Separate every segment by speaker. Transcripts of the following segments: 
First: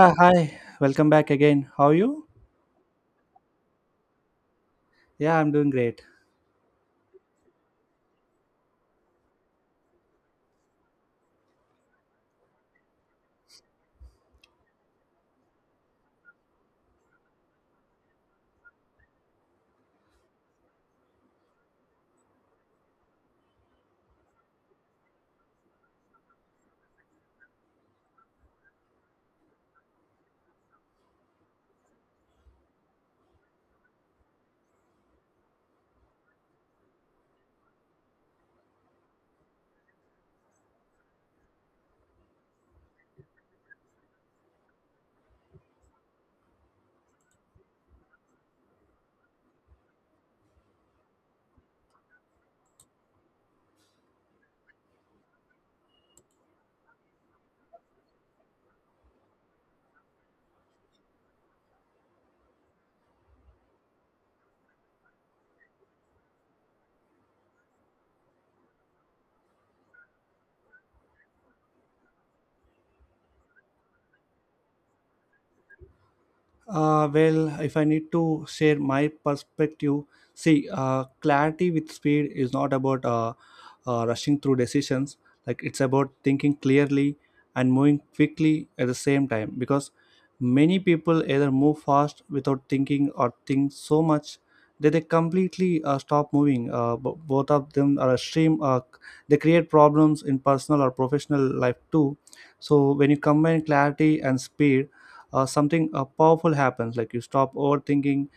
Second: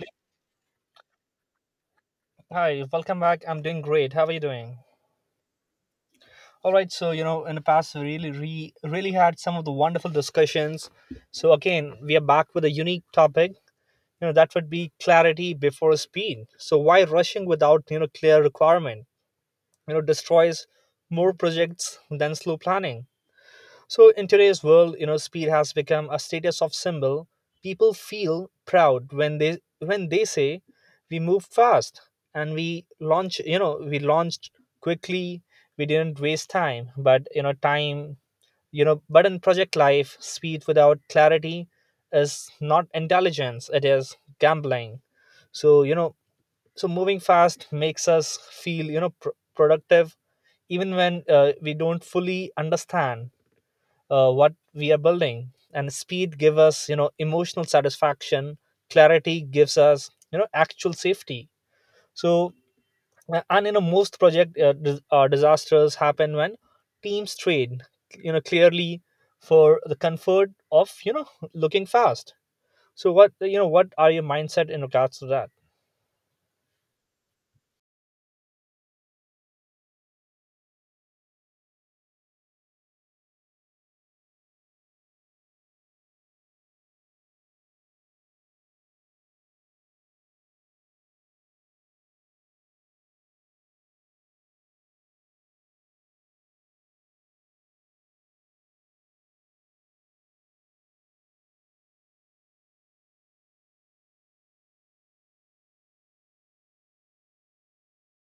Speaker 1: Hi, welcome back again. How are you?
Speaker 2: Hi, welcome back. I'm doing great. How are you doing?
Speaker 1: Yeah, I'm doing great.
Speaker 2: All right, so you know, in the past, we really, really had some of the wonderful discussions. So again, we are back with a unique topic. You know, that would be clarity before speed. So why rushing without you know clear requirement? You know, destroys more projects than slow planning. So in today's world, you know, speed has become a status of symbol. People feel proud when they say we move fast and we launch, we launched quickly, we didn't waste time, but you know, time, you know, but in project life, speed without clarity is not intelligence, it is gambling. So, you know, so moving fast makes us feel, you know, productive even when we don't fully understand what we are building, and speed gives us you know emotional satisfaction. Clarity gives us you know actual safety. So and you know most project disasters happen when teams trade you know clearly for the comfort of you know looking fast. So what, you know, what are your mindset in regards to that?
Speaker 1: Well, if I need to share my perspective, see, clarity with speed is not about rushing through decisions. Like, it's about thinking clearly and moving quickly at the same time. Because many people either move fast without thinking or think so much that they completely stop moving. Both of them are extreme. They create problems in personal or professional life too. So when you combine clarity and speed, something powerful happens, like you stop overthinking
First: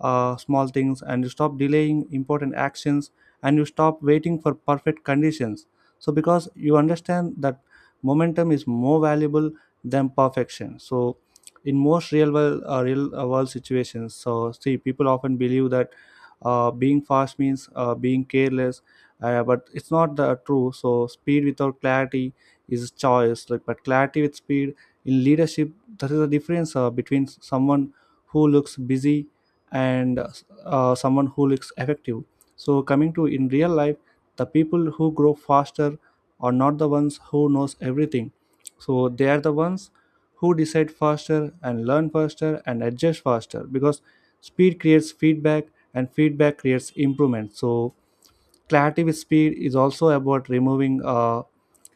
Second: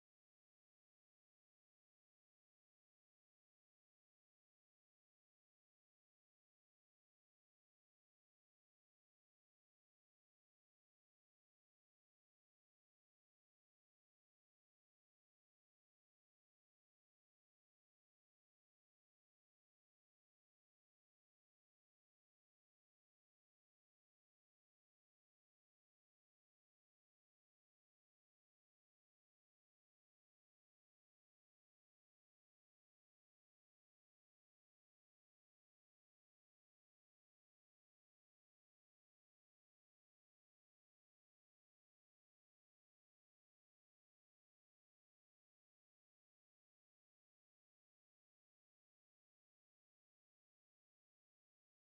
Speaker 1: small things, and you stop delaying important actions, and you stop waiting for perfect conditions, so because you understand that momentum is more valuable than perfection. So in most real world situations, so see, people often believe that being fast means being careless, but it's not the true. So speed without clarity is choice, like, but clarity with speed in leadership, that is the difference between someone who looks busy and someone who looks effective. So coming to in real life, the people who grow faster are not the ones who knows everything. So they are the ones who decide faster and learn faster and adjust faster because speed creates feedback and feedback creates improvement. So creative speed is also about removing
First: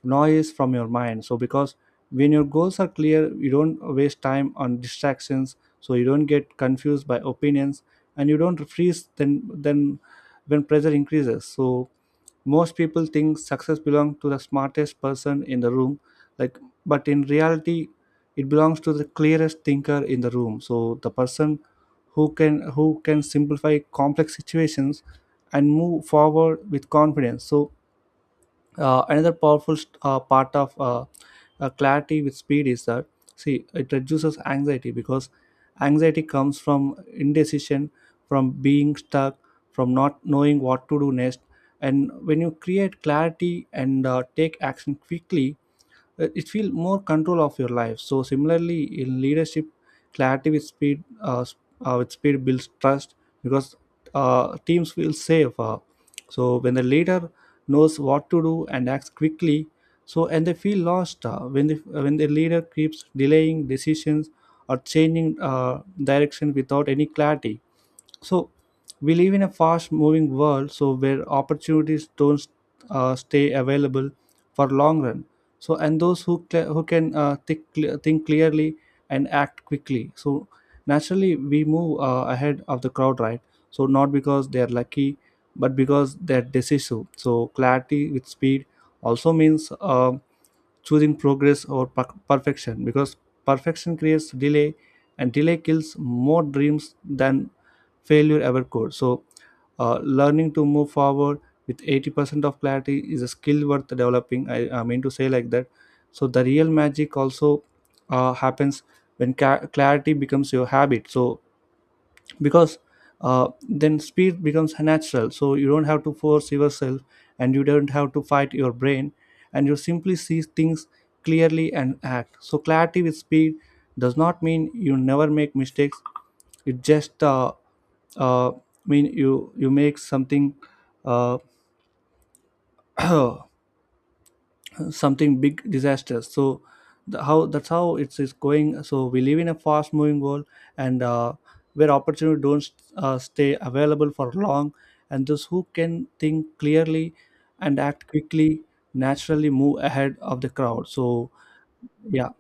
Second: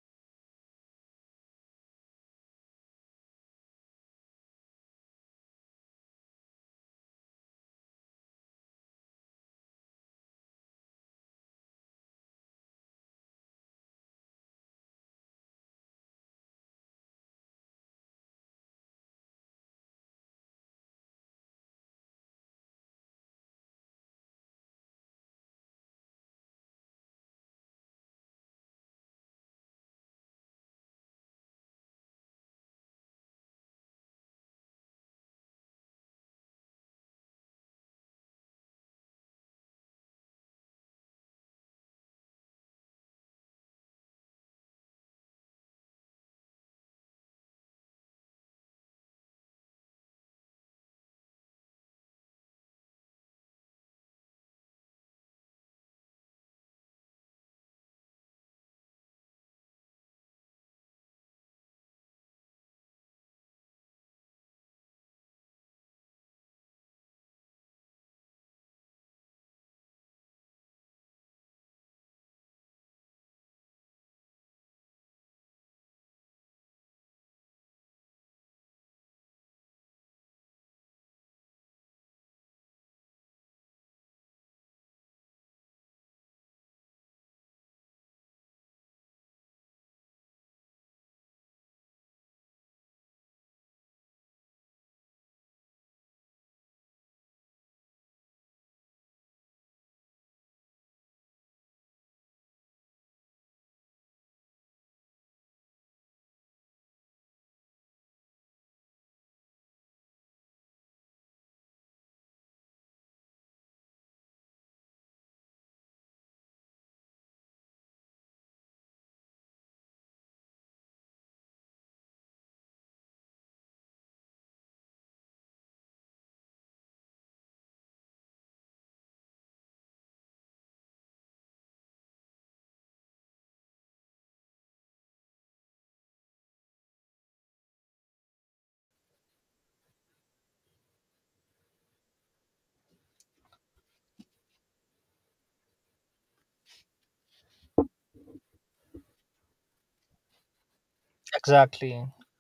Speaker 1: noise from your mind. So, because when your goals are clear, you don't waste time on distractions. So you don't get confused by opinions, and you don't freeze then when pressure increases. So most people think success belongs to the smartest person in the room, like, but in reality it belongs to the clearest thinker in the room, so the person who can simplify complex situations and move forward with confidence. So Another powerful part of clarity with speed is that, see, it reduces anxiety because anxiety comes from indecision, from being stuck, from not knowing what to do next. And when you create clarity and take action quickly, it feel more control of your life. So similarly in leadership, clarity with speed builds trust because teams feel safe. So when the leader knows what to do and acts quickly. So and they feel lost when the leader keeps delaying decisions or changing direction without any clarity. So we live in a fast moving world, so where opportunities don't stay available for long run. So and those who can think clearly and act quickly. So naturally we move ahead of the crowd, right? So not because they are lucky but because they're decisive. So clarity with speed also means choosing progress over perfection. Because perfection creates delay, and delay kills more dreams than failure ever could. So learning to move forward with 80% of clarity is a skill worth developing, I mean to say like that. So the real magic also happens when clarity becomes your habit. So because then speed becomes natural. So you don't have to force yourself, and you don't have to fight your brain, and you simply see things clearly and act. So clarity with speed does not mean you never make mistakes. It just uh, mean you make something, uh, something big disaster. So how that's how it's going. So we live in a fast moving world, and where opportunity don't stay available for long. And those who can think clearly and act quickly naturally move ahead of the crowd. So
Speaker 2: Exactly,
Speaker 1: yeah,
Speaker 2: you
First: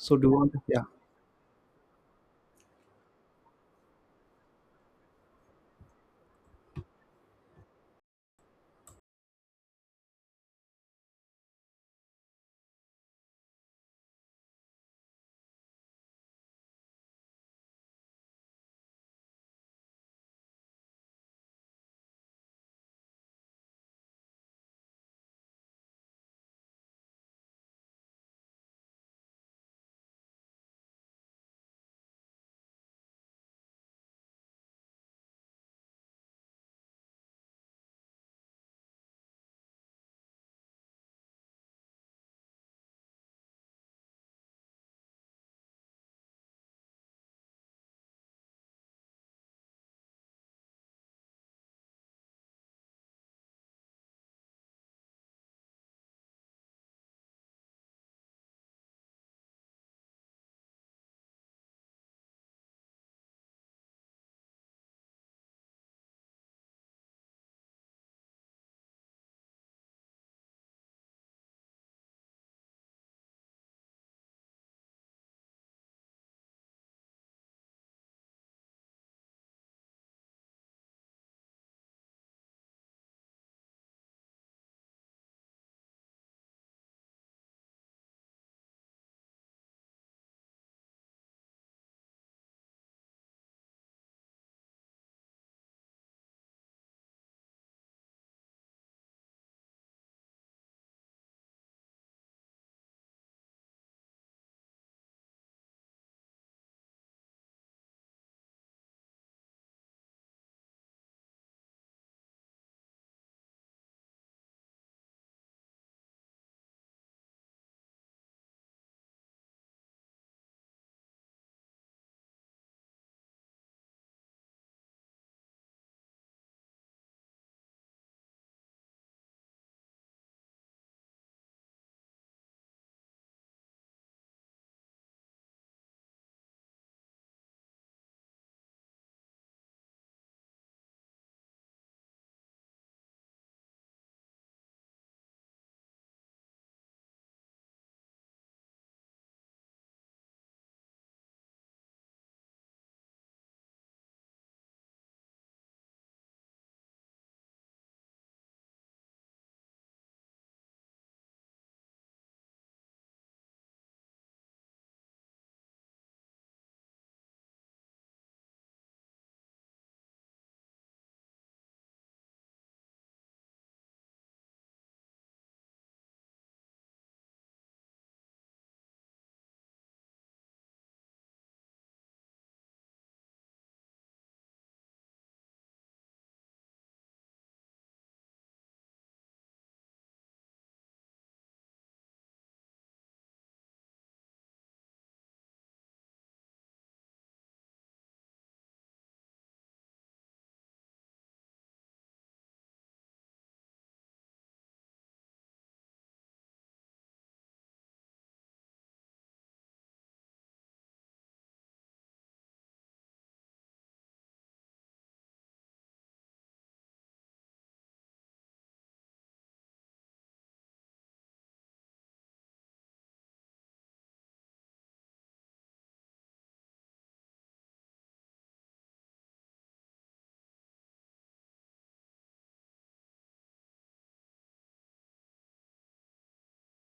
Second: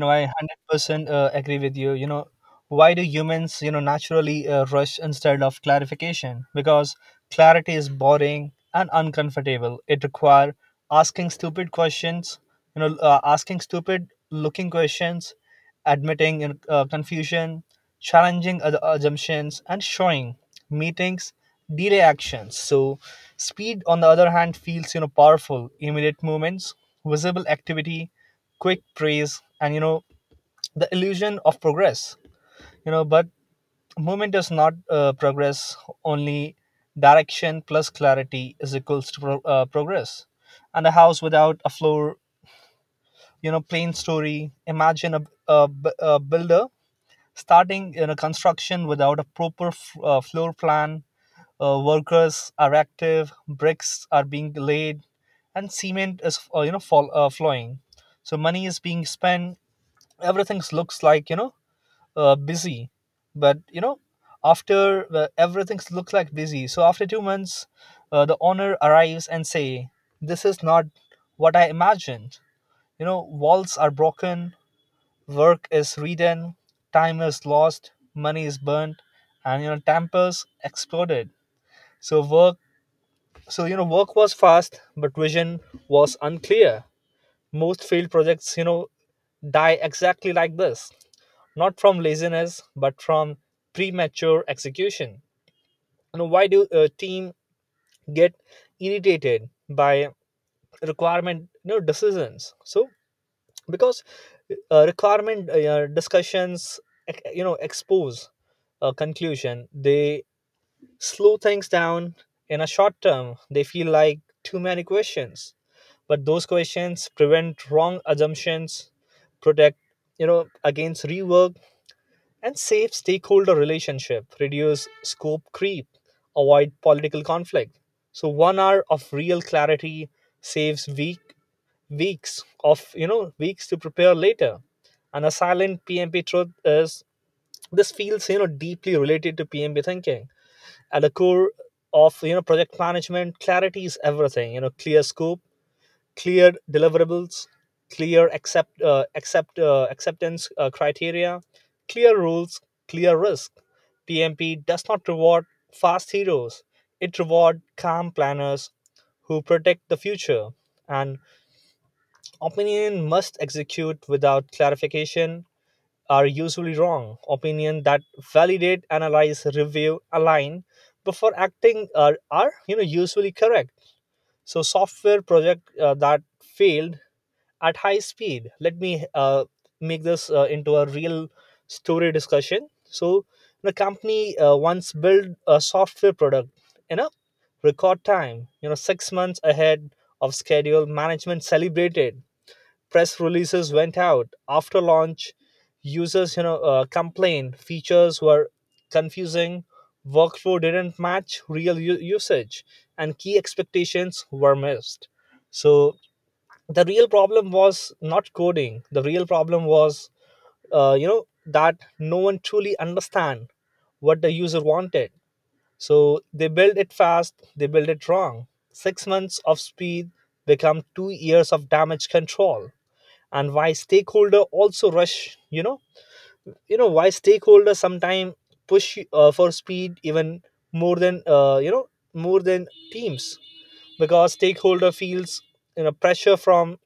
Speaker 2: know, I
Speaker 1: do you want, yeah.
Speaker 2: 100% agree with you, you know. Why do humans you know naturally rush instead of clarification? Because clarity is boring and uncomfortable. It require asking stupid questions, you know, asking stupid looking questions, admitting you know, confusion, challenging other assumptions, and showing meetings, delay actions. So speed on the other hand feels you know powerful immediate movements, visible activity, quick praise, and you know the illusion of progress. You know, but movement is not progress. Only direction plus clarity is equals to progress. And a house without a floor, you know, plain story. Imagine a builder starting you know construction without a proper floor plan. Workers are active, bricks are being laid, and cement is you know flowing. So money is being spent. Everything looks like you know busy. But you know after everything looks like busy so after 2 months, the owner arrives and say, this is not what I imagined. You know, walls are broken, work is redone, time is lost, money is burnt, and you know tampers exploded. So work so you know work was fast but vision was unclear. Most failed projects you know die exactly like this, not from laziness, but from premature execution. You know, why do a team get irritated by requirement you know, decisions? So because requirement yeah, discussions you know expose a conclusion, they slow things down in a short term. They feel like too many questions, but those questions prevent wrong assumptions, protect you know against rework and safe stakeholder relationship, reduce scope creep, avoid political conflict. So 1 hour of real clarity saves weeks of you know weeks to prepare later. And a silent PMP truth is this feels you know deeply related to PMP thinking. At the core of you know project management, clarity is everything. You know, clear scope, clear deliverables, clear acceptance criteria, clear rules, clear risk. PMP does not reward fast heroes; it rewards calm planners who protect the future. And opinion must execute without clarification are usually wrong. Opinion that validate, analyze, review, align before acting are you know usually correct. So software project that failed at high speed. Let me make this into a real story discussion. So, the company once built a software product in a record time, you know, 6 months ahead of schedule. Management celebrated, press releases went out after launch. Users, you know, complained features were confusing, workflow didn't match real usage, and key expectations were missed. So, the real problem was not coding. The real problem was you know that no one truly understand what the user wanted. So they build it fast, they build it wrong. 6 months of speed become 2 years of damage control. And why stakeholder also rush, you know, you know why stakeholder sometimes push for speed even more than more than teams? Because stakeholder feels you know pressure from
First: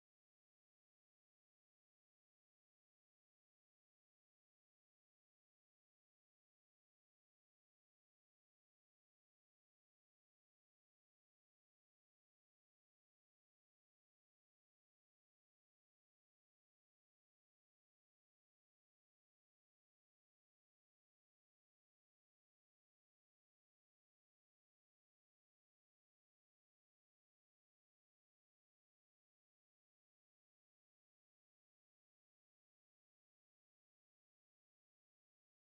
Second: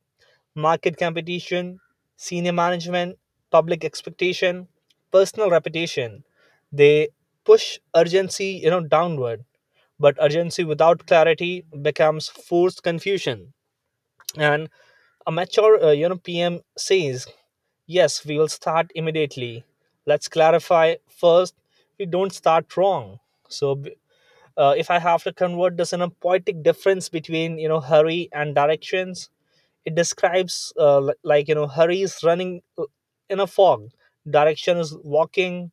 Speaker 2: market competition, senior management, public expectation, personal reputation. They push urgency, you know, downward, but urgency without clarity becomes forced confusion. And a mature, you know, PM says, "Yes, we will start immediately. Let's clarify first. We don't start wrong." So, if I have to convert this in a poetic difference between you know hurry and directions, it describes like you know Hari is running in a fog. Direction is walking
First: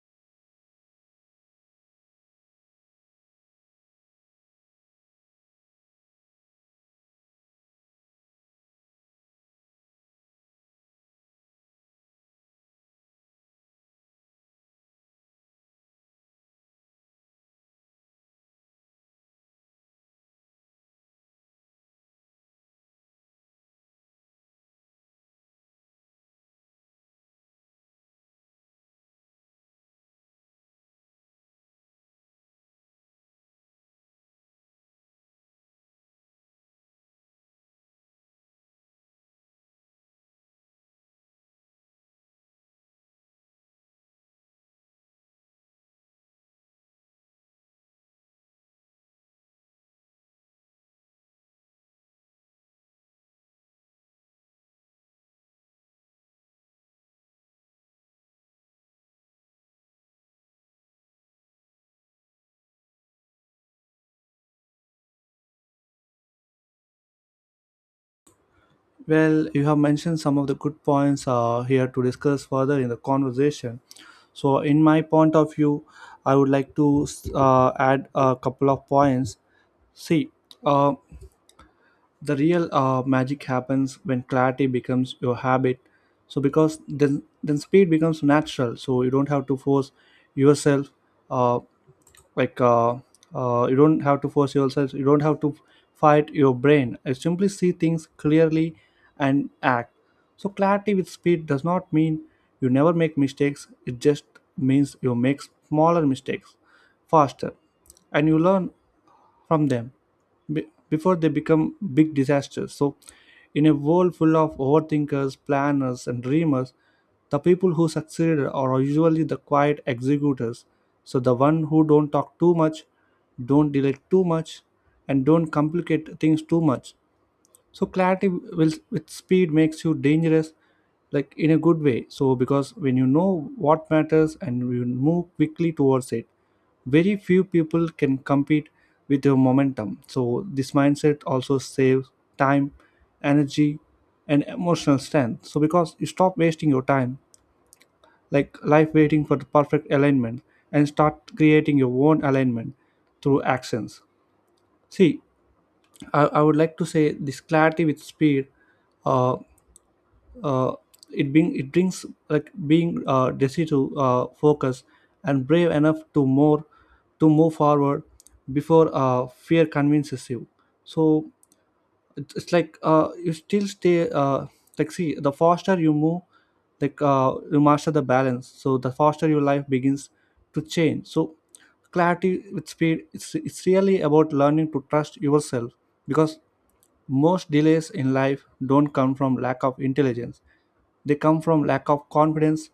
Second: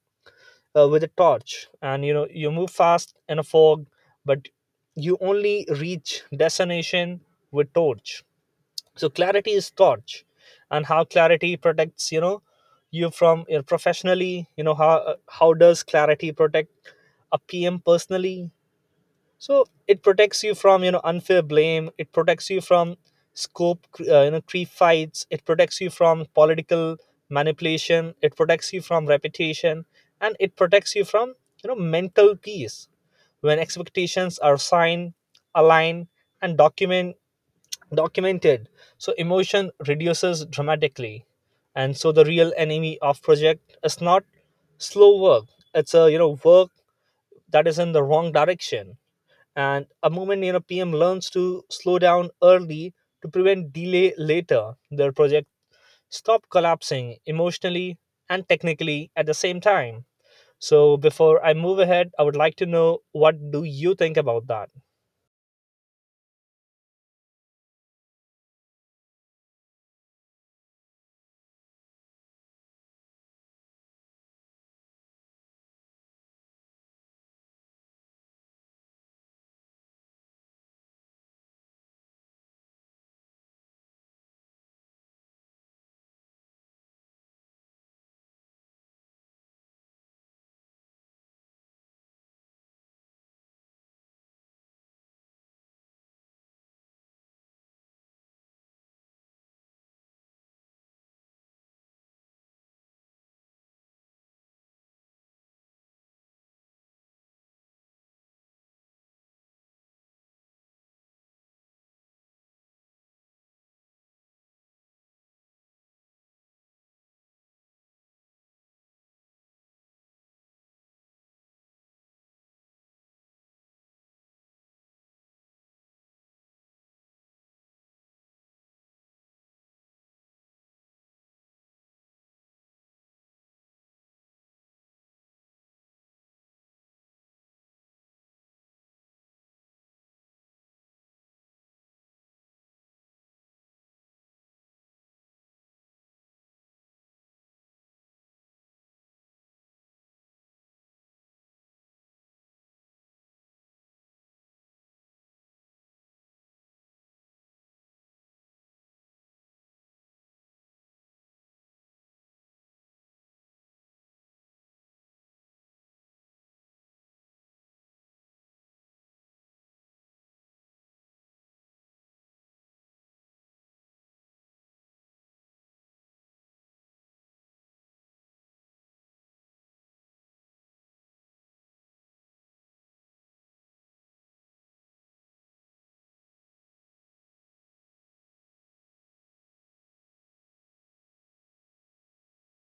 Speaker 2: with a torch, and you know you move fast in a fog, but you only reach destination with torch. So clarity is torch. And how clarity protects you know you from you professionally. You know how does clarity protect a PM personally? So it protects you from you know unfair blame, it protects you from scope you know creep fights, it protects you from political manipulation, it protects you from reputation, and it protects you from you know mental peace. When expectations are signed aligned and documented, so emotion reduces dramatically. And so the real enemy of project is not slow work, it's a you know work that is in the wrong direction. And a moment you know PM learns to slow down early to prevent delay later, their project stop collapsing emotionally and technically at the same time. So before I move ahead, I would like to know what do you think about that?
Speaker 1: Well, you have mentioned some of the good points here to discuss further in the conversation. So, in my point of view, I would like to add a couple of points. See, uh, the real magic happens when clarity becomes your habit. So because then speed becomes natural. So you don't have to force yourself. Uh, like uh, you don't have to force yourself, you don't have to fight your brain. I simply see things clearly and act. So clarity with speed does not mean you never make mistakes. It just means you make smaller mistakes faster, and you learn from them before they become big disasters. So, in a world full of overthinkers, planners, and dreamers, the people who succeed are usually the quiet executors. So, the one who don't talk too much, don't delay too much, and don't complicate things too much. So clarity will with speed makes you dangerous, like, in a good way. So because when you know what matters and you move quickly towards it, very few people can compete with your momentum. So this mindset also saves time, energy, and emotional strength. So because you stop wasting your time, like, life waiting for the perfect alignment, and start creating your own alignment through actions. See, I would like to say this. Clarity with speed, uh uh, it brings like being decisive, focus, and brave enough to more to move forward before fear convinces you. So it's like, you still stay, like, see, the faster you move, you master the balance, so the faster your life begins to change. So clarity with speed, it's really about learning to trust yourself because most delays in life don't come from lack of intelligence. They come from lack of confidence.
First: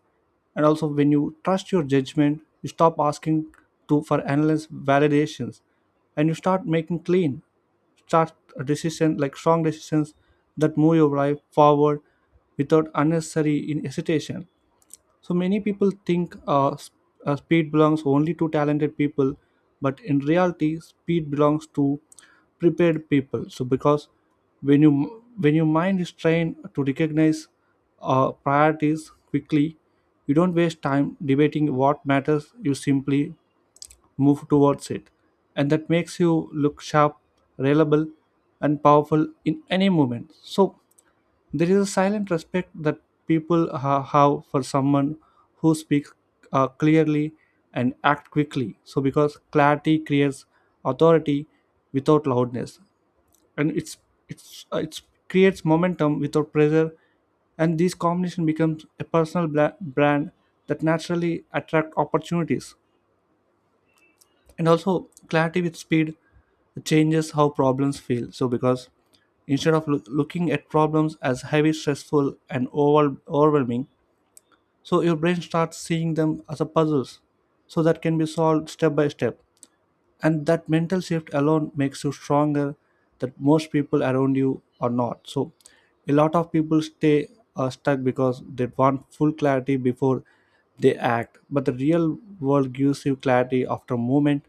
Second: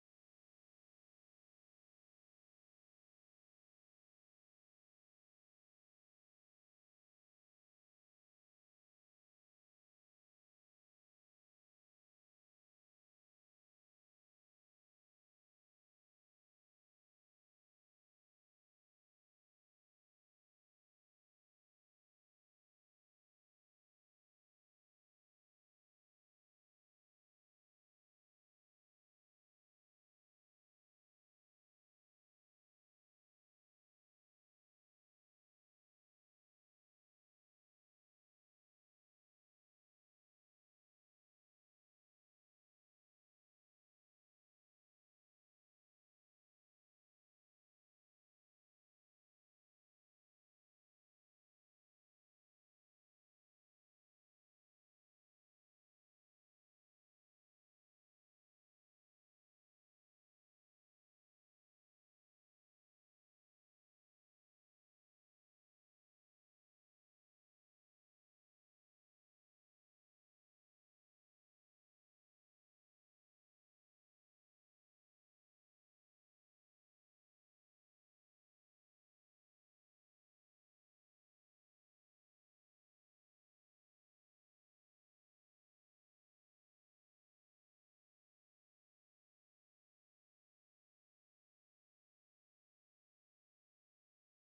Speaker 1: And also when you trust your judgment, you stop asking to for endless validations, and you start making clean, start a decision like strong decisions that move your life forward without unnecessary in hesitation. So many people think speed belongs only to talented people, but in reality, speed belongs to prepared people. So because when your mind is trained to recognize priorities quickly, you don't waste time debating what matters. You simply move towards it. And that makes you look sharp, reliable, and powerful in any moment. So there is a silent respect that people have for someone who speaks clearly and act quickly. So because clarity creates authority without loudness, and it's creates momentum without pressure, and this combination becomes a personal brand that naturally attract opportunities. And also clarity with speed changes how problems feel. So because instead of looking at problems as heavy, stressful, and overwhelming, so your brain starts seeing them as a puzzles so that can be solved step by step, and that mental shift alone makes you stronger that most people around you are not. So a lot of people stay stuck because they want full clarity before they act, but the real world gives you clarity after a moment,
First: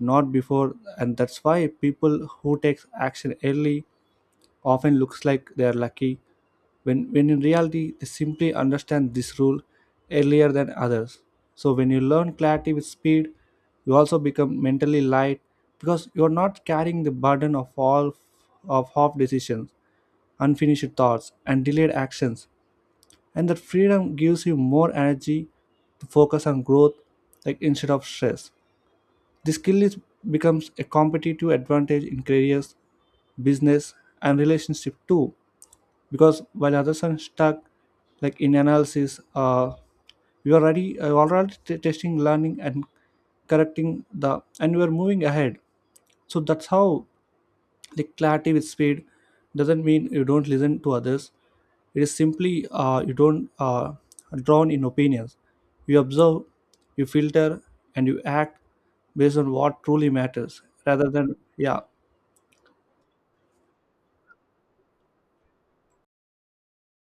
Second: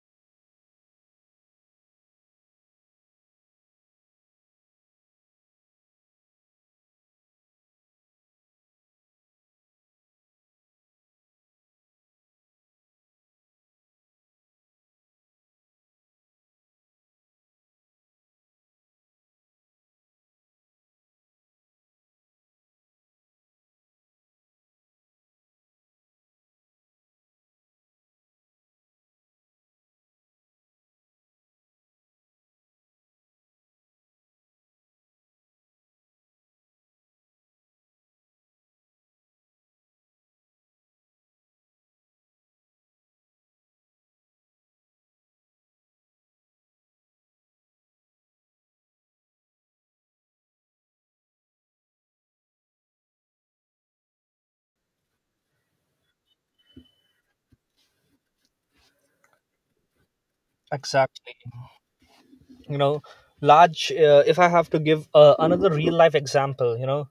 Speaker 1: not before. And that's why people who takes action early often looks like they are lucky when in reality they simply understand this rule earlier than others. So when you learn clarity with speed, you also become mentally light because you're not carrying the burden of all of half decisions, unfinished thoughts, and delayed actions. And that freedom gives you more energy to focus on growth, like, instead of stress. This skill is becomes a competitive advantage in careers, business, and relationship too. Because while others are stuck, like, in analysis, you are already testing, learning, and correcting the and we are moving ahead. So that's how, like, clarity with speed doesn't mean you don't listen to others. It is simply you don't drown in opinions. You observe, you filter, and you act based on what truly matters rather
Speaker 2: Exactly,
Speaker 1: than, yeah.
Speaker 2: you know. Large If I have to give another real life example, you know,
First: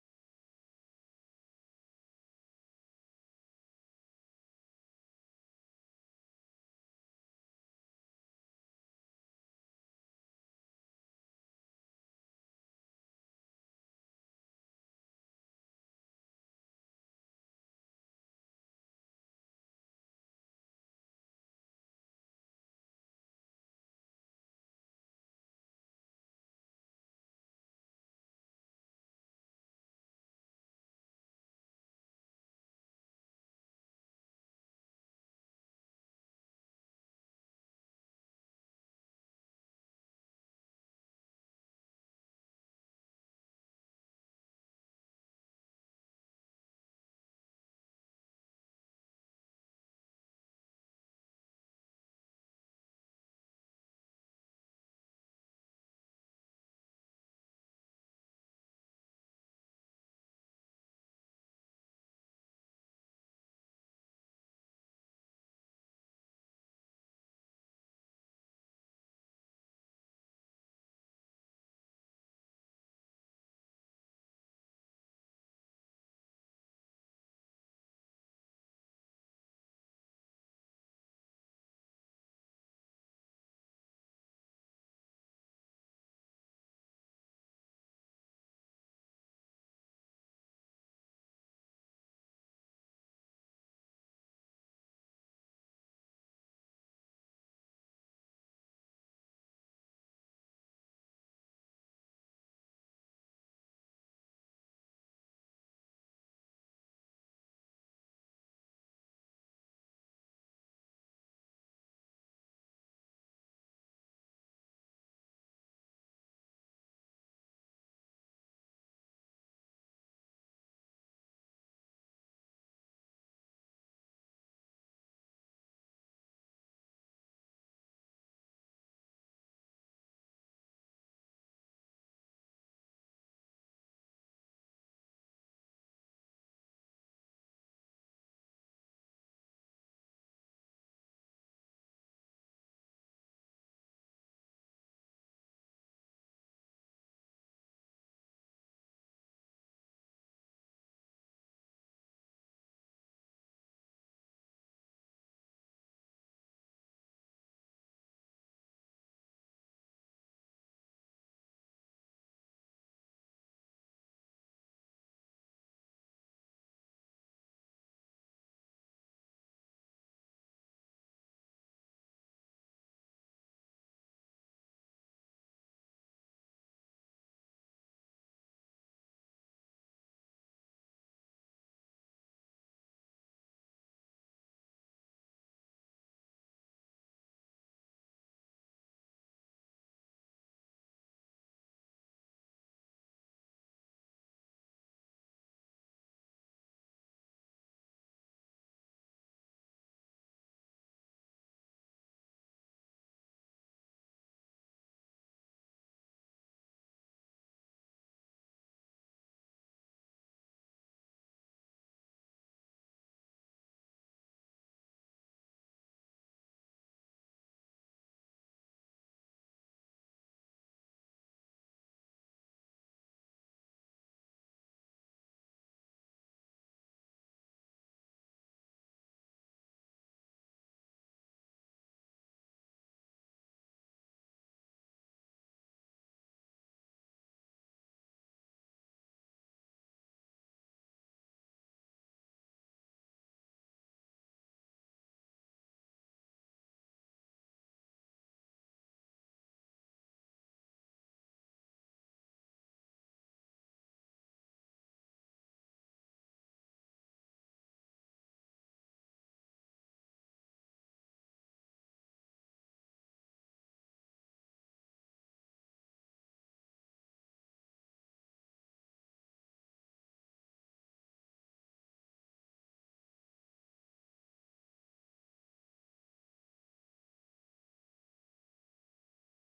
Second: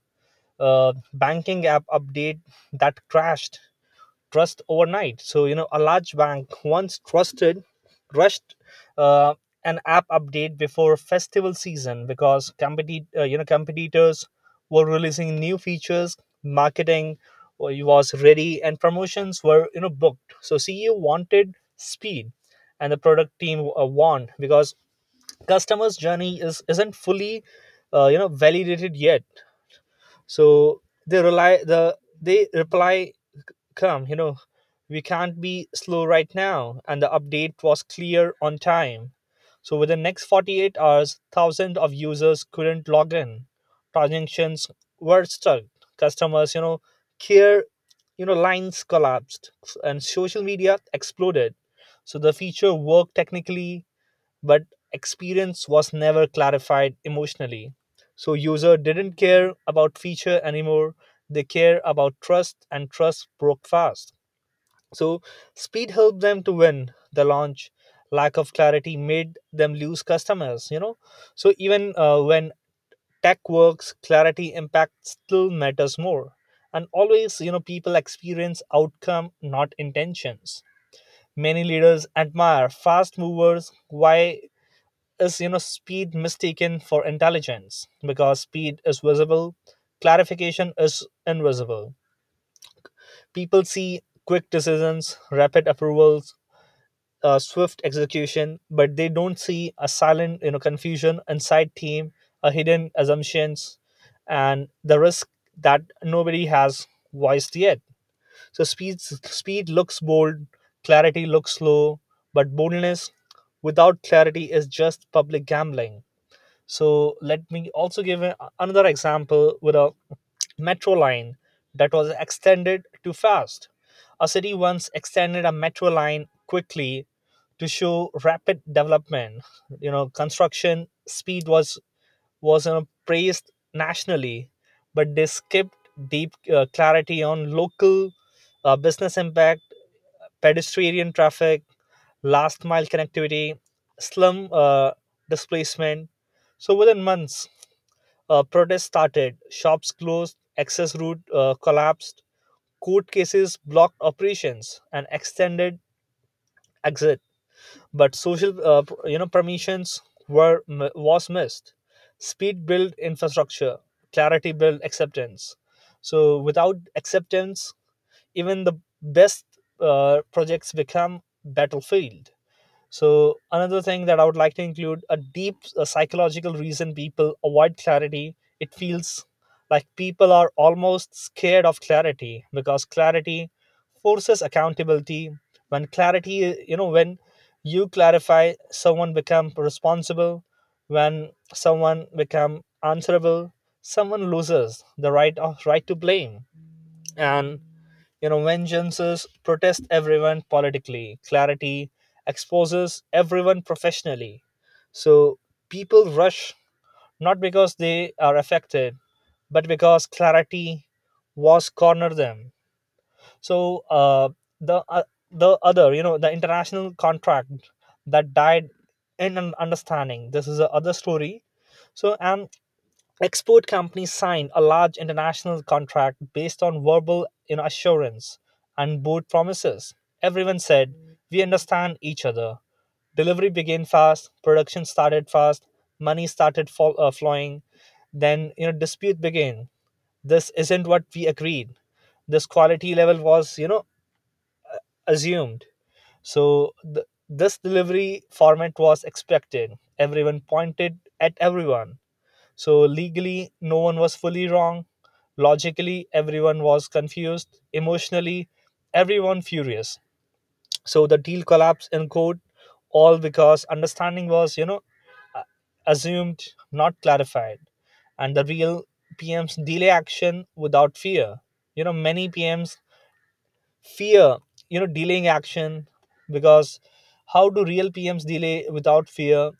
Speaker 2: banking app update that crashed trust overnight. So, you know, a large bank once trusted, rushed uh, an app update before festival season because you know, competitors were releasing new features, marketing was ready, and promotions were, you know, booked. So, CEO wanted speed, and the product team won because customers' journey is isn't fully, you know, validated yet. So they rely the they reply, come, you know, we can't be slow right now. And the update was clear on time. So within next 48 hours, thousands of users couldn't log in. Transactions were stuck. Customers, you know, care, you know, lines collapsed and social media exploded. So the feature worked technically, but experience was never clarified emotionally. So user didn't care about feature anymore. They care about trust and trust broke fast. So speed helped them to win the launch. Lack of clarity made them lose customers, you know. So even when tech works, clarity impact still matters more. And always, you know, people experience outcome, not intentions. Many leaders admire fast movers. Why is you know speed mistaken for intelligence? Because speed is visible, clarification is invisible. People see quick decisions, rapid approvals, swift execution, but they don't see a silent you know confusion inside team, a hidden assumptions, and the risk that nobody has voiced yet. So speed looks bold, clarity looks slow, but boldness without clarity is just public gambling. So let me also give another example with a metro line that was extended too fast. A city once extended a metro line quickly to show rapid development. You know, construction speed was you know, praised nationally, but they skipped deep clarity on local business impact, pedestrian traffic, last mile connectivity, slum displacement. So within months, protests started, shops closed, access route collapsed, court cases blocked operations, and extended exit. But social, you know, permissions was missed. Speed built infrastructure, clarity built acceptance. So without acceptance, even the best projects become battlefield. So another thing that I would like to include a deep psychological reason people avoid clarity. It feels like people are almost scared of clarity because clarity forces accountability. When clarity, you know, when you clarify, someone become responsible. When someone become answerable, someone loses the right of right to blame. And you know, vengeances protest everyone politically. Clarity exposes everyone professionally. So people rush not because they are affected, but because clarity was corner them. So the uh, the other, you know, the international contract that died in an understanding. This is the other story. So and export companies signed a large international contract based on verbal you know, assurance and board promises. Everyone said, we understand each other. Delivery began fast, production started fast, money started flowing. Then, you know, dispute began. This isn't what we agreed. This quality level was, you know, assumed. So, this delivery format was expected. Everyone pointed at everyone. So, legally, no one was fully wrong. Logically, everyone was confused. Emotionally, everyone furious. So the deal collapsed in court, all because understanding was, uh, assumed, not clarified. And the real PMs delay action without fear. Many PMs fear, delaying action. Because how do real PMs delay without fear?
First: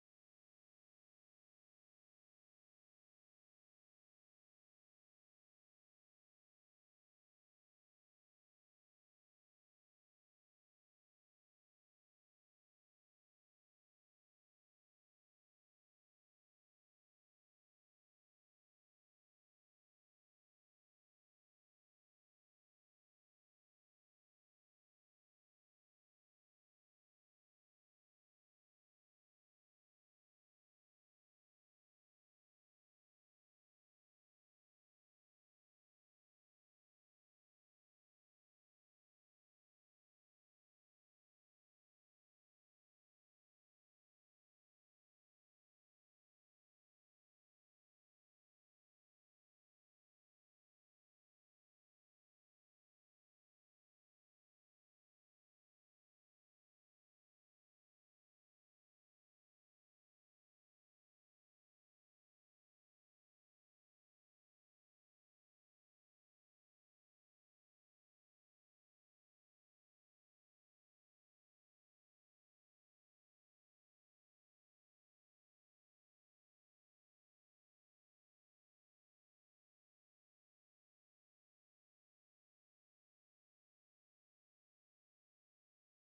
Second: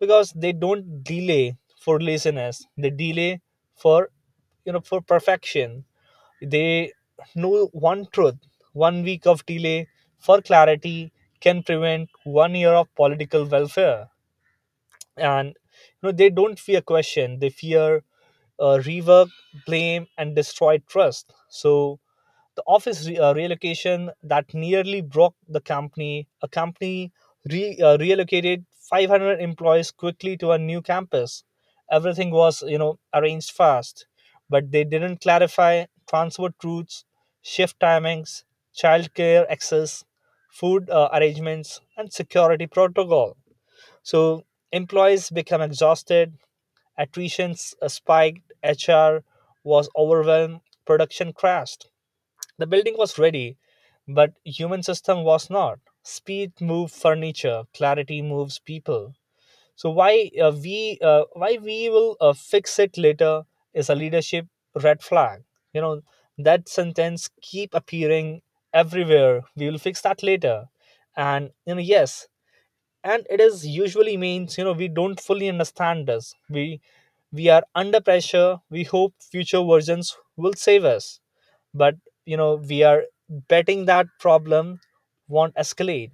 Speaker 2: Because they don't delay for laziness, they delay for, for perfection. They know one truth: 1 week of delay for clarity can prevent 1 year of political welfare. And, they don't fear question, they fear rework, blame, and destroy trust. So the office relocation that nearly broke the company. A company relocated 500 employees quickly to a new campus. Everything was, arranged fast, but they didn't clarify transport routes, shift timings, childcare access, food arrangements, and security protocol. So employees become exhausted, attrition spiked, HR was overwhelmed, production crashed. The building was ready, but human system was not. Speed moves furniture, clarity moves people. So why we will fix it later is a leadership red flag. You know, that sentence keep appearing everywhere. We will fix that later, and, you know, yes, and it is usually means, you know, we don't fully understand this. We are under pressure. We hope future versions will save us, but, we are betting that problem won't escalate.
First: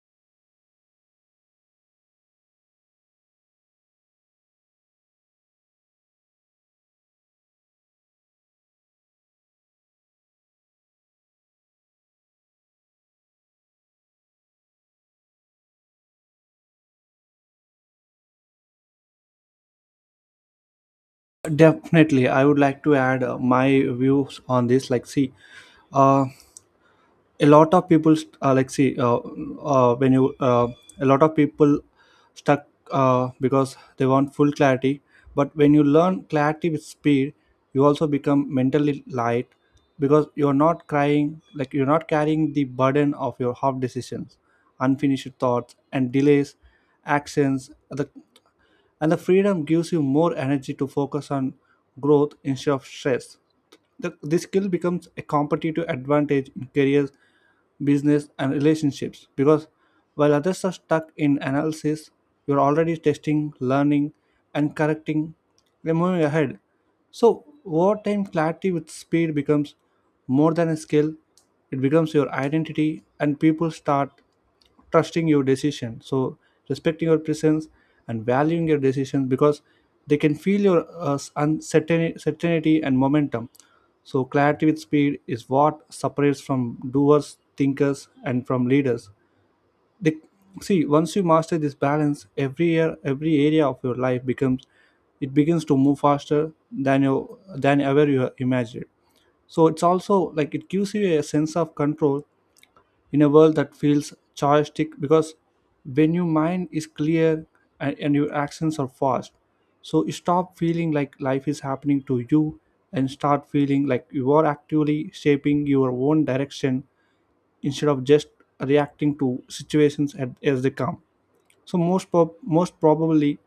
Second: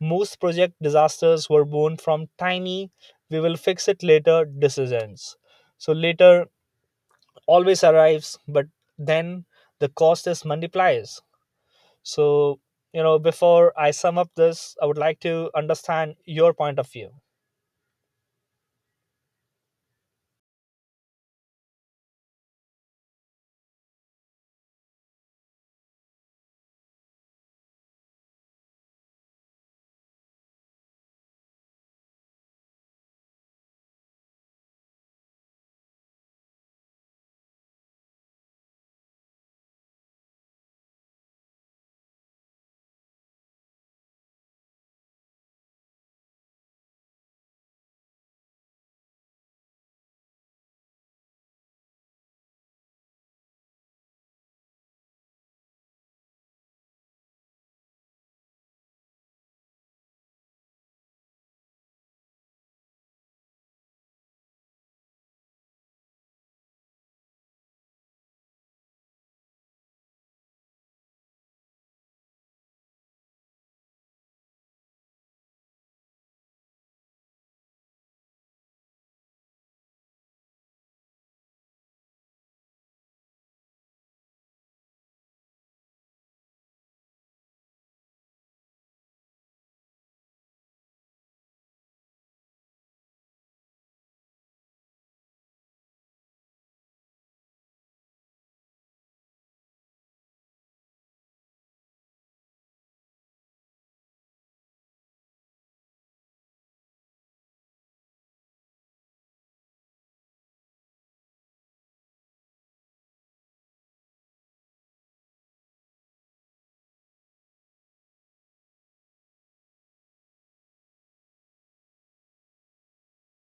Speaker 2: Most project disasters were born from tiny we will fix it later decisions. So later always arrives, but then the cost is multiplies. So, before I sum up this, I would like to understand your point of view.
Speaker 1: Definitely, I would like to add my views on this. Like, see, uh, a lot of people, st- uh, when you, uh, a lot of people stuck because they want full clarity. But when you learn clarity with speed, you also become mentally light because you're not crying, like, you're not carrying the burden of your half decisions, unfinished thoughts, and delays, actions. And the freedom gives you more energy to focus on growth instead of stress. This skill becomes a competitive advantage in careers, business, and relationships because while others are stuck in analysis, you're already testing, learning, and correcting. You're moving ahead. So, over time, clarity with speed becomes more than a skill, it becomes your identity, and people start trusting your decision, so respecting your presence and valuing your decisions because they can feel your uncertainty certainty and momentum. So clarity with speed is what separates from doers thinkers and from leaders they see. Once you master this balance, every year every area of your life becomes, it begins to move faster than you, than ever you imagined. So it's also like it gives you a sense of control in a world that feels joystick, because when your mind is clear and your actions are fast, so you stop feeling like life is happening to you and start feeling like you are actively shaping your own direction instead of just reacting to situations as they come. So most probably,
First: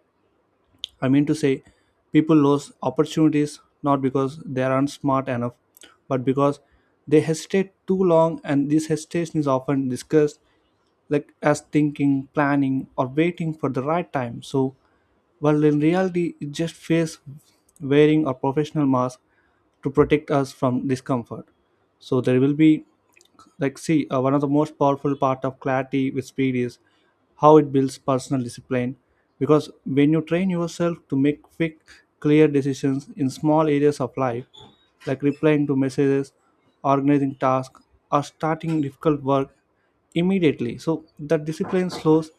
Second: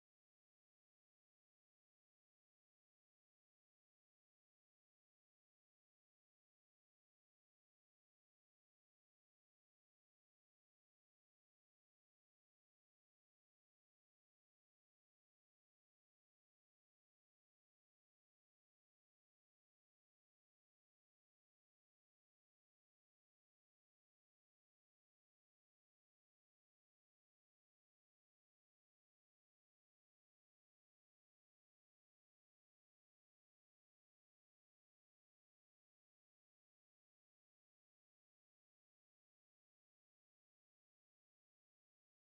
Speaker 1: I mean to say, people lose opportunities not because they aren't smart enough, but because they hesitate too long, and this hesitation is often discussed like as thinking, planning, or waiting for the right time. So, while in reality, it just face wearing a professional mask to protect us from discomfort. So there will be, like see one of the most powerful part of clarity with speed is how it builds personal discipline, because when you train yourself to make quick clear decisions in small areas of life like replying to messages, organizing tasks, or starting difficult work immediately, so that discipline slows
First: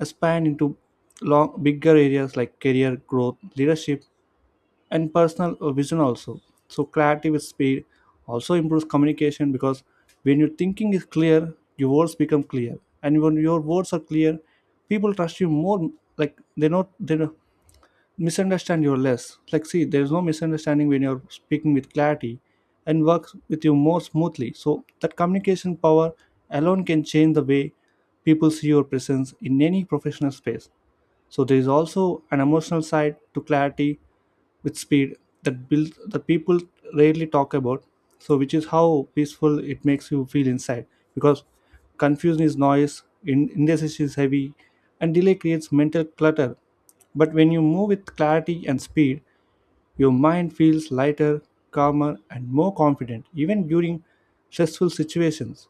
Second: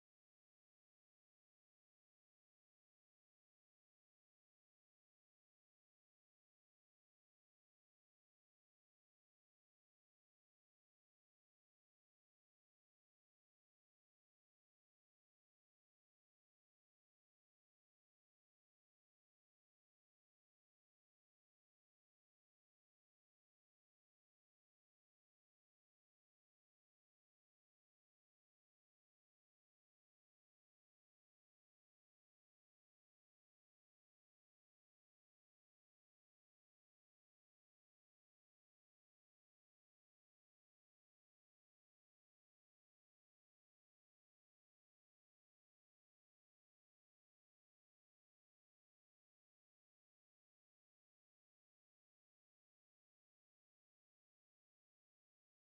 Speaker 1: expand into long bigger areas like career growth, leadership, and personal vision also. So clarity with speed also improves communication because when your thinking is clear your words become clear, and when your words are clear people trust you more, like they don't misunderstand you less, like see there is no misunderstanding when you're speaking with clarity and works with you more smoothly. So that communication power alone can change the way people see your presence in any professional space. So there is also an emotional side to clarity with speed that build that people rarely talk about. So which is how peaceful it makes you feel inside, because confusion is noise, indecision is heavy, and delay creates mental clutter. But when you move with clarity and speed, your mind feels lighter, calmer, and more confident, even during stressful situations.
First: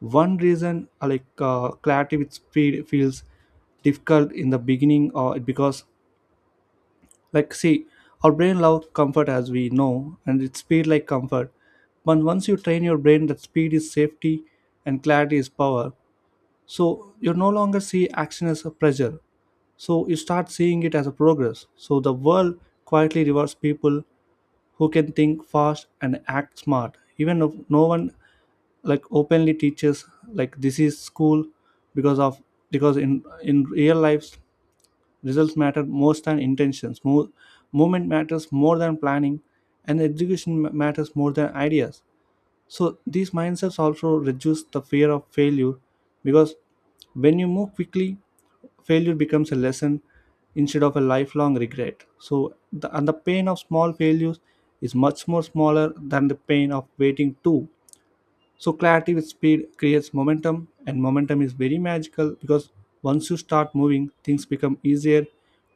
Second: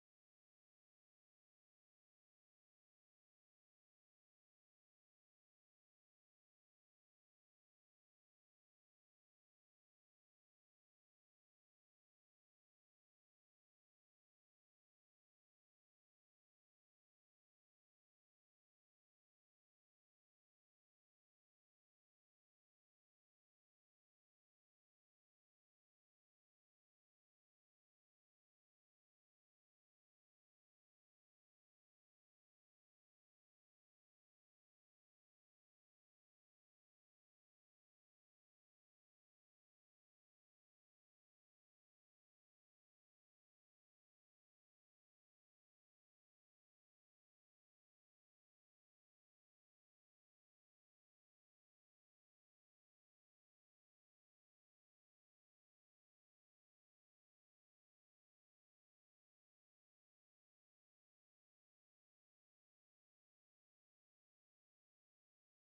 Speaker 1: One reason clarity which feels difficult in the beginning or it, because like see our brain loves comfort as we know and it's speed like comfort. But once you train your brain that speed is safety and clarity is power, so you no longer see action as a pressure, so you start seeing it as a progress. So the world quietly rewards people who can think fast and act smart, even if no one like openly teaches like this is school, because of, because in real life results matter more than intentions, movement matters more than planning, and education matters more than ideas. So these mindsets also reduce the fear of failure, because when you move quickly failure becomes a lesson instead of a lifelong regret. So and the pain of small failures is much more smaller than the pain of waiting too. So clarity with speed creates momentum, and momentum is very magical because once you start moving, things become easier,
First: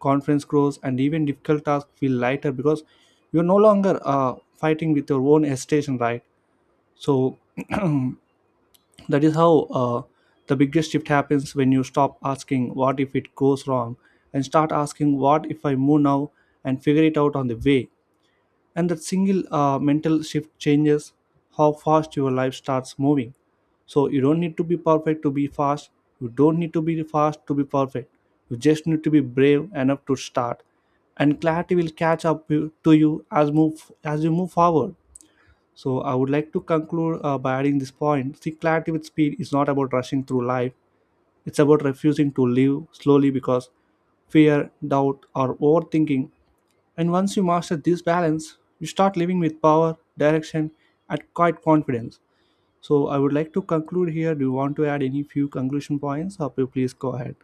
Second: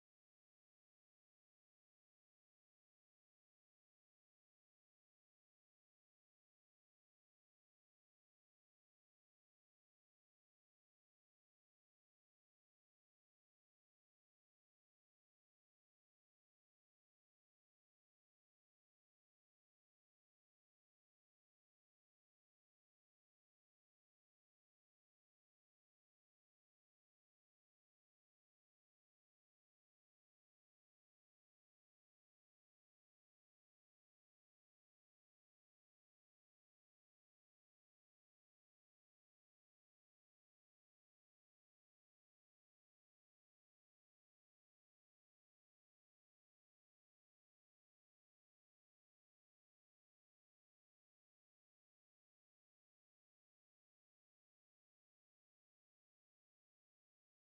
Speaker 1: confidence grows, and even difficult tasks feel lighter because you're no longer fighting with your own hesitation, right? So that is how the biggest shift happens when you stop asking what if it goes wrong and start asking what if I move now and figure it out on the way. And that single mental shift changes how fast your life starts moving. So you don't need to be perfect to be fast, you don't need to be fast to be perfect, you just need to be brave enough to start, and clarity will catch to you as move, as you move forward. So I would like to conclude by adding this point, see clarity with speed is not about rushing through life, it's about refusing to live slowly because fear, doubt, or overthinking. And once you master this balance, you start living with power, direction, and quite confidence. So I would like to conclude here. Do you want to add any few conclusion points or please go ahead?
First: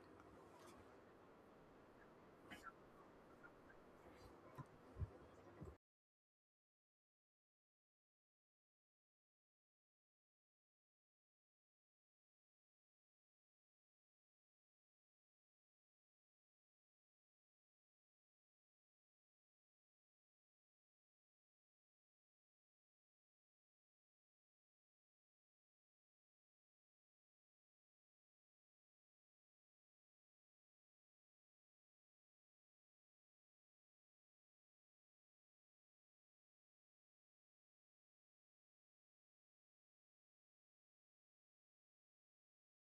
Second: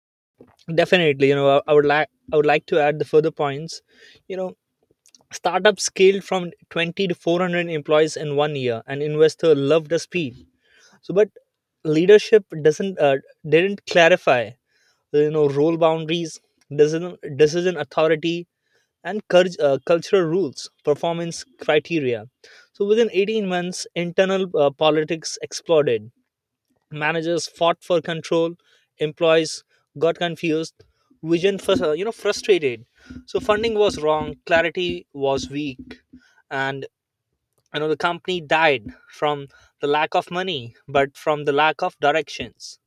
Speaker 2: Definitely, I would like, I would like to add the further points. You know, startup scaled from 20 to 400 employees in 1 year, and investor loved the speed. So, but leadership doesn't didn't clarify, you know, role boundaries, decision authority, and cultural rules, performance criteria. So within 18 months, internal politics exploded, managers fought for control, employees got confused, vision frustrated. So funding was wrong, clarity was weak, and, the company died from the lack of money but from the lack of directions.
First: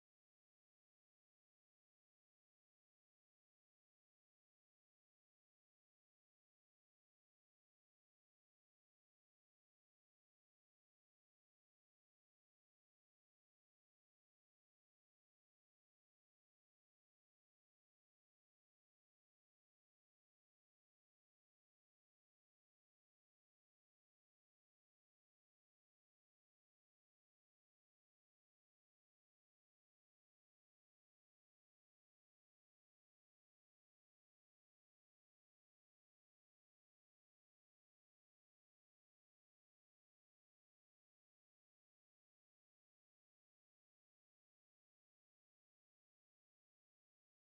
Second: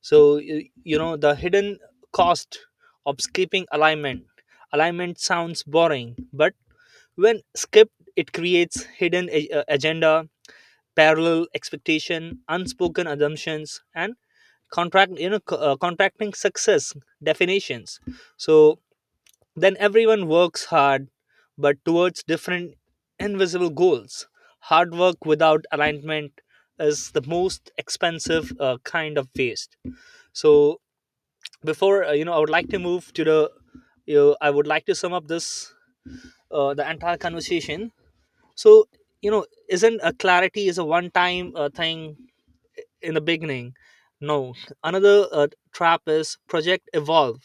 Speaker 2: So, you know, the hidden cost of skipping alignment. Alignment sounds boring, but when skipped it creates hidden agenda, parallel expectation, unspoken assumptions, and contracting success definitions. So then everyone works hard but towards different invisible goals. Hard work without alignment is the most expensive kind of waste. So, before I would like to move to the, you know, I would like to sum up this, the entire conversation. So, you know, isn't a clarity is a one time thing in the beginning. No, another trap is project evolve.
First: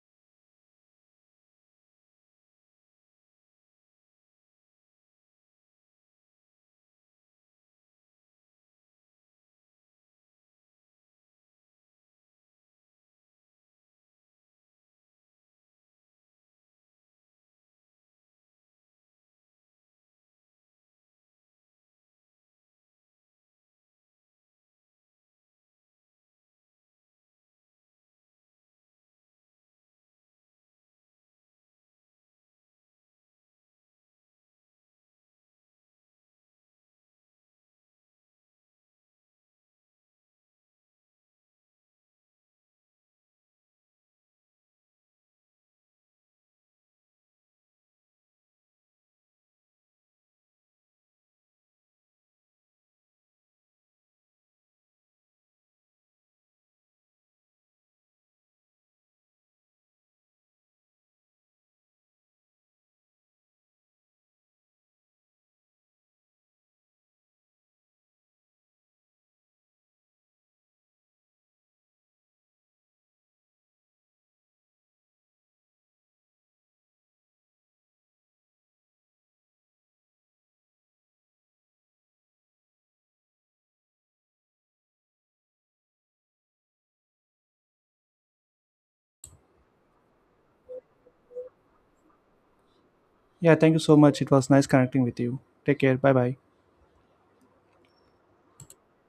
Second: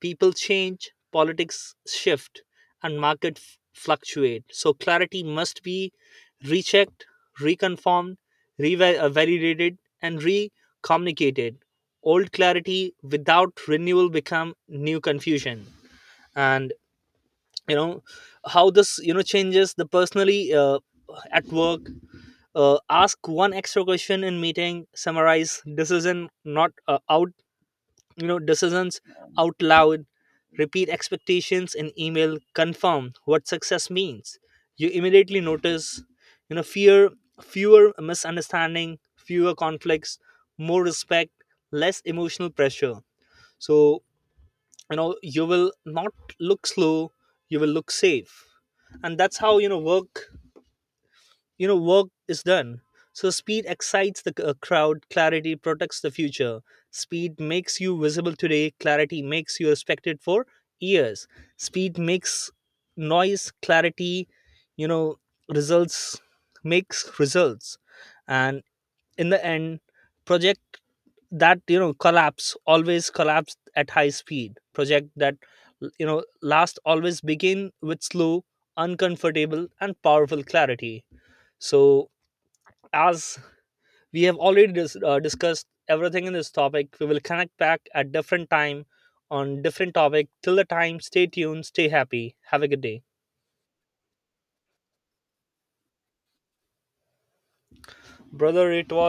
Speaker 2: People change, politics shift, and market fluctuate. So clarity must be rechecked, reconfirmed, revalidated, and re-communicated. Old clarity without renewal become new confusion. And, you know, how this, you know, changes the personally at work, ask one extra question in meeting, summarize decision not out you know decisions out loud, repeat expectations in email, confirm what success means. You immediately notice, you know, fear fewer misunderstanding, fewer conflicts, more respect, less emotional pressure. So, you know, you will not look slow, you will look safe. And that's how, you know, work is done. So speed excites the crowd, clarity protects the future. Speed makes you visible today, clarity makes you respected for years. Speed makes noise, clarity, you know, results makes results. And in the end, project that, you know, collapse always collapse at high speed. Project that, you know, last always begin with slow, uncomfortable, and powerful clarity. So, as we have already discussed everything in this topic, we will connect back at different time on different topic. Till the time, stay tuned, stay happy, have a good day.
Speaker 1: Yeah, thank you so much. It was nice connecting with you. Take care. Bye bye.
Speaker 2: Brother, it was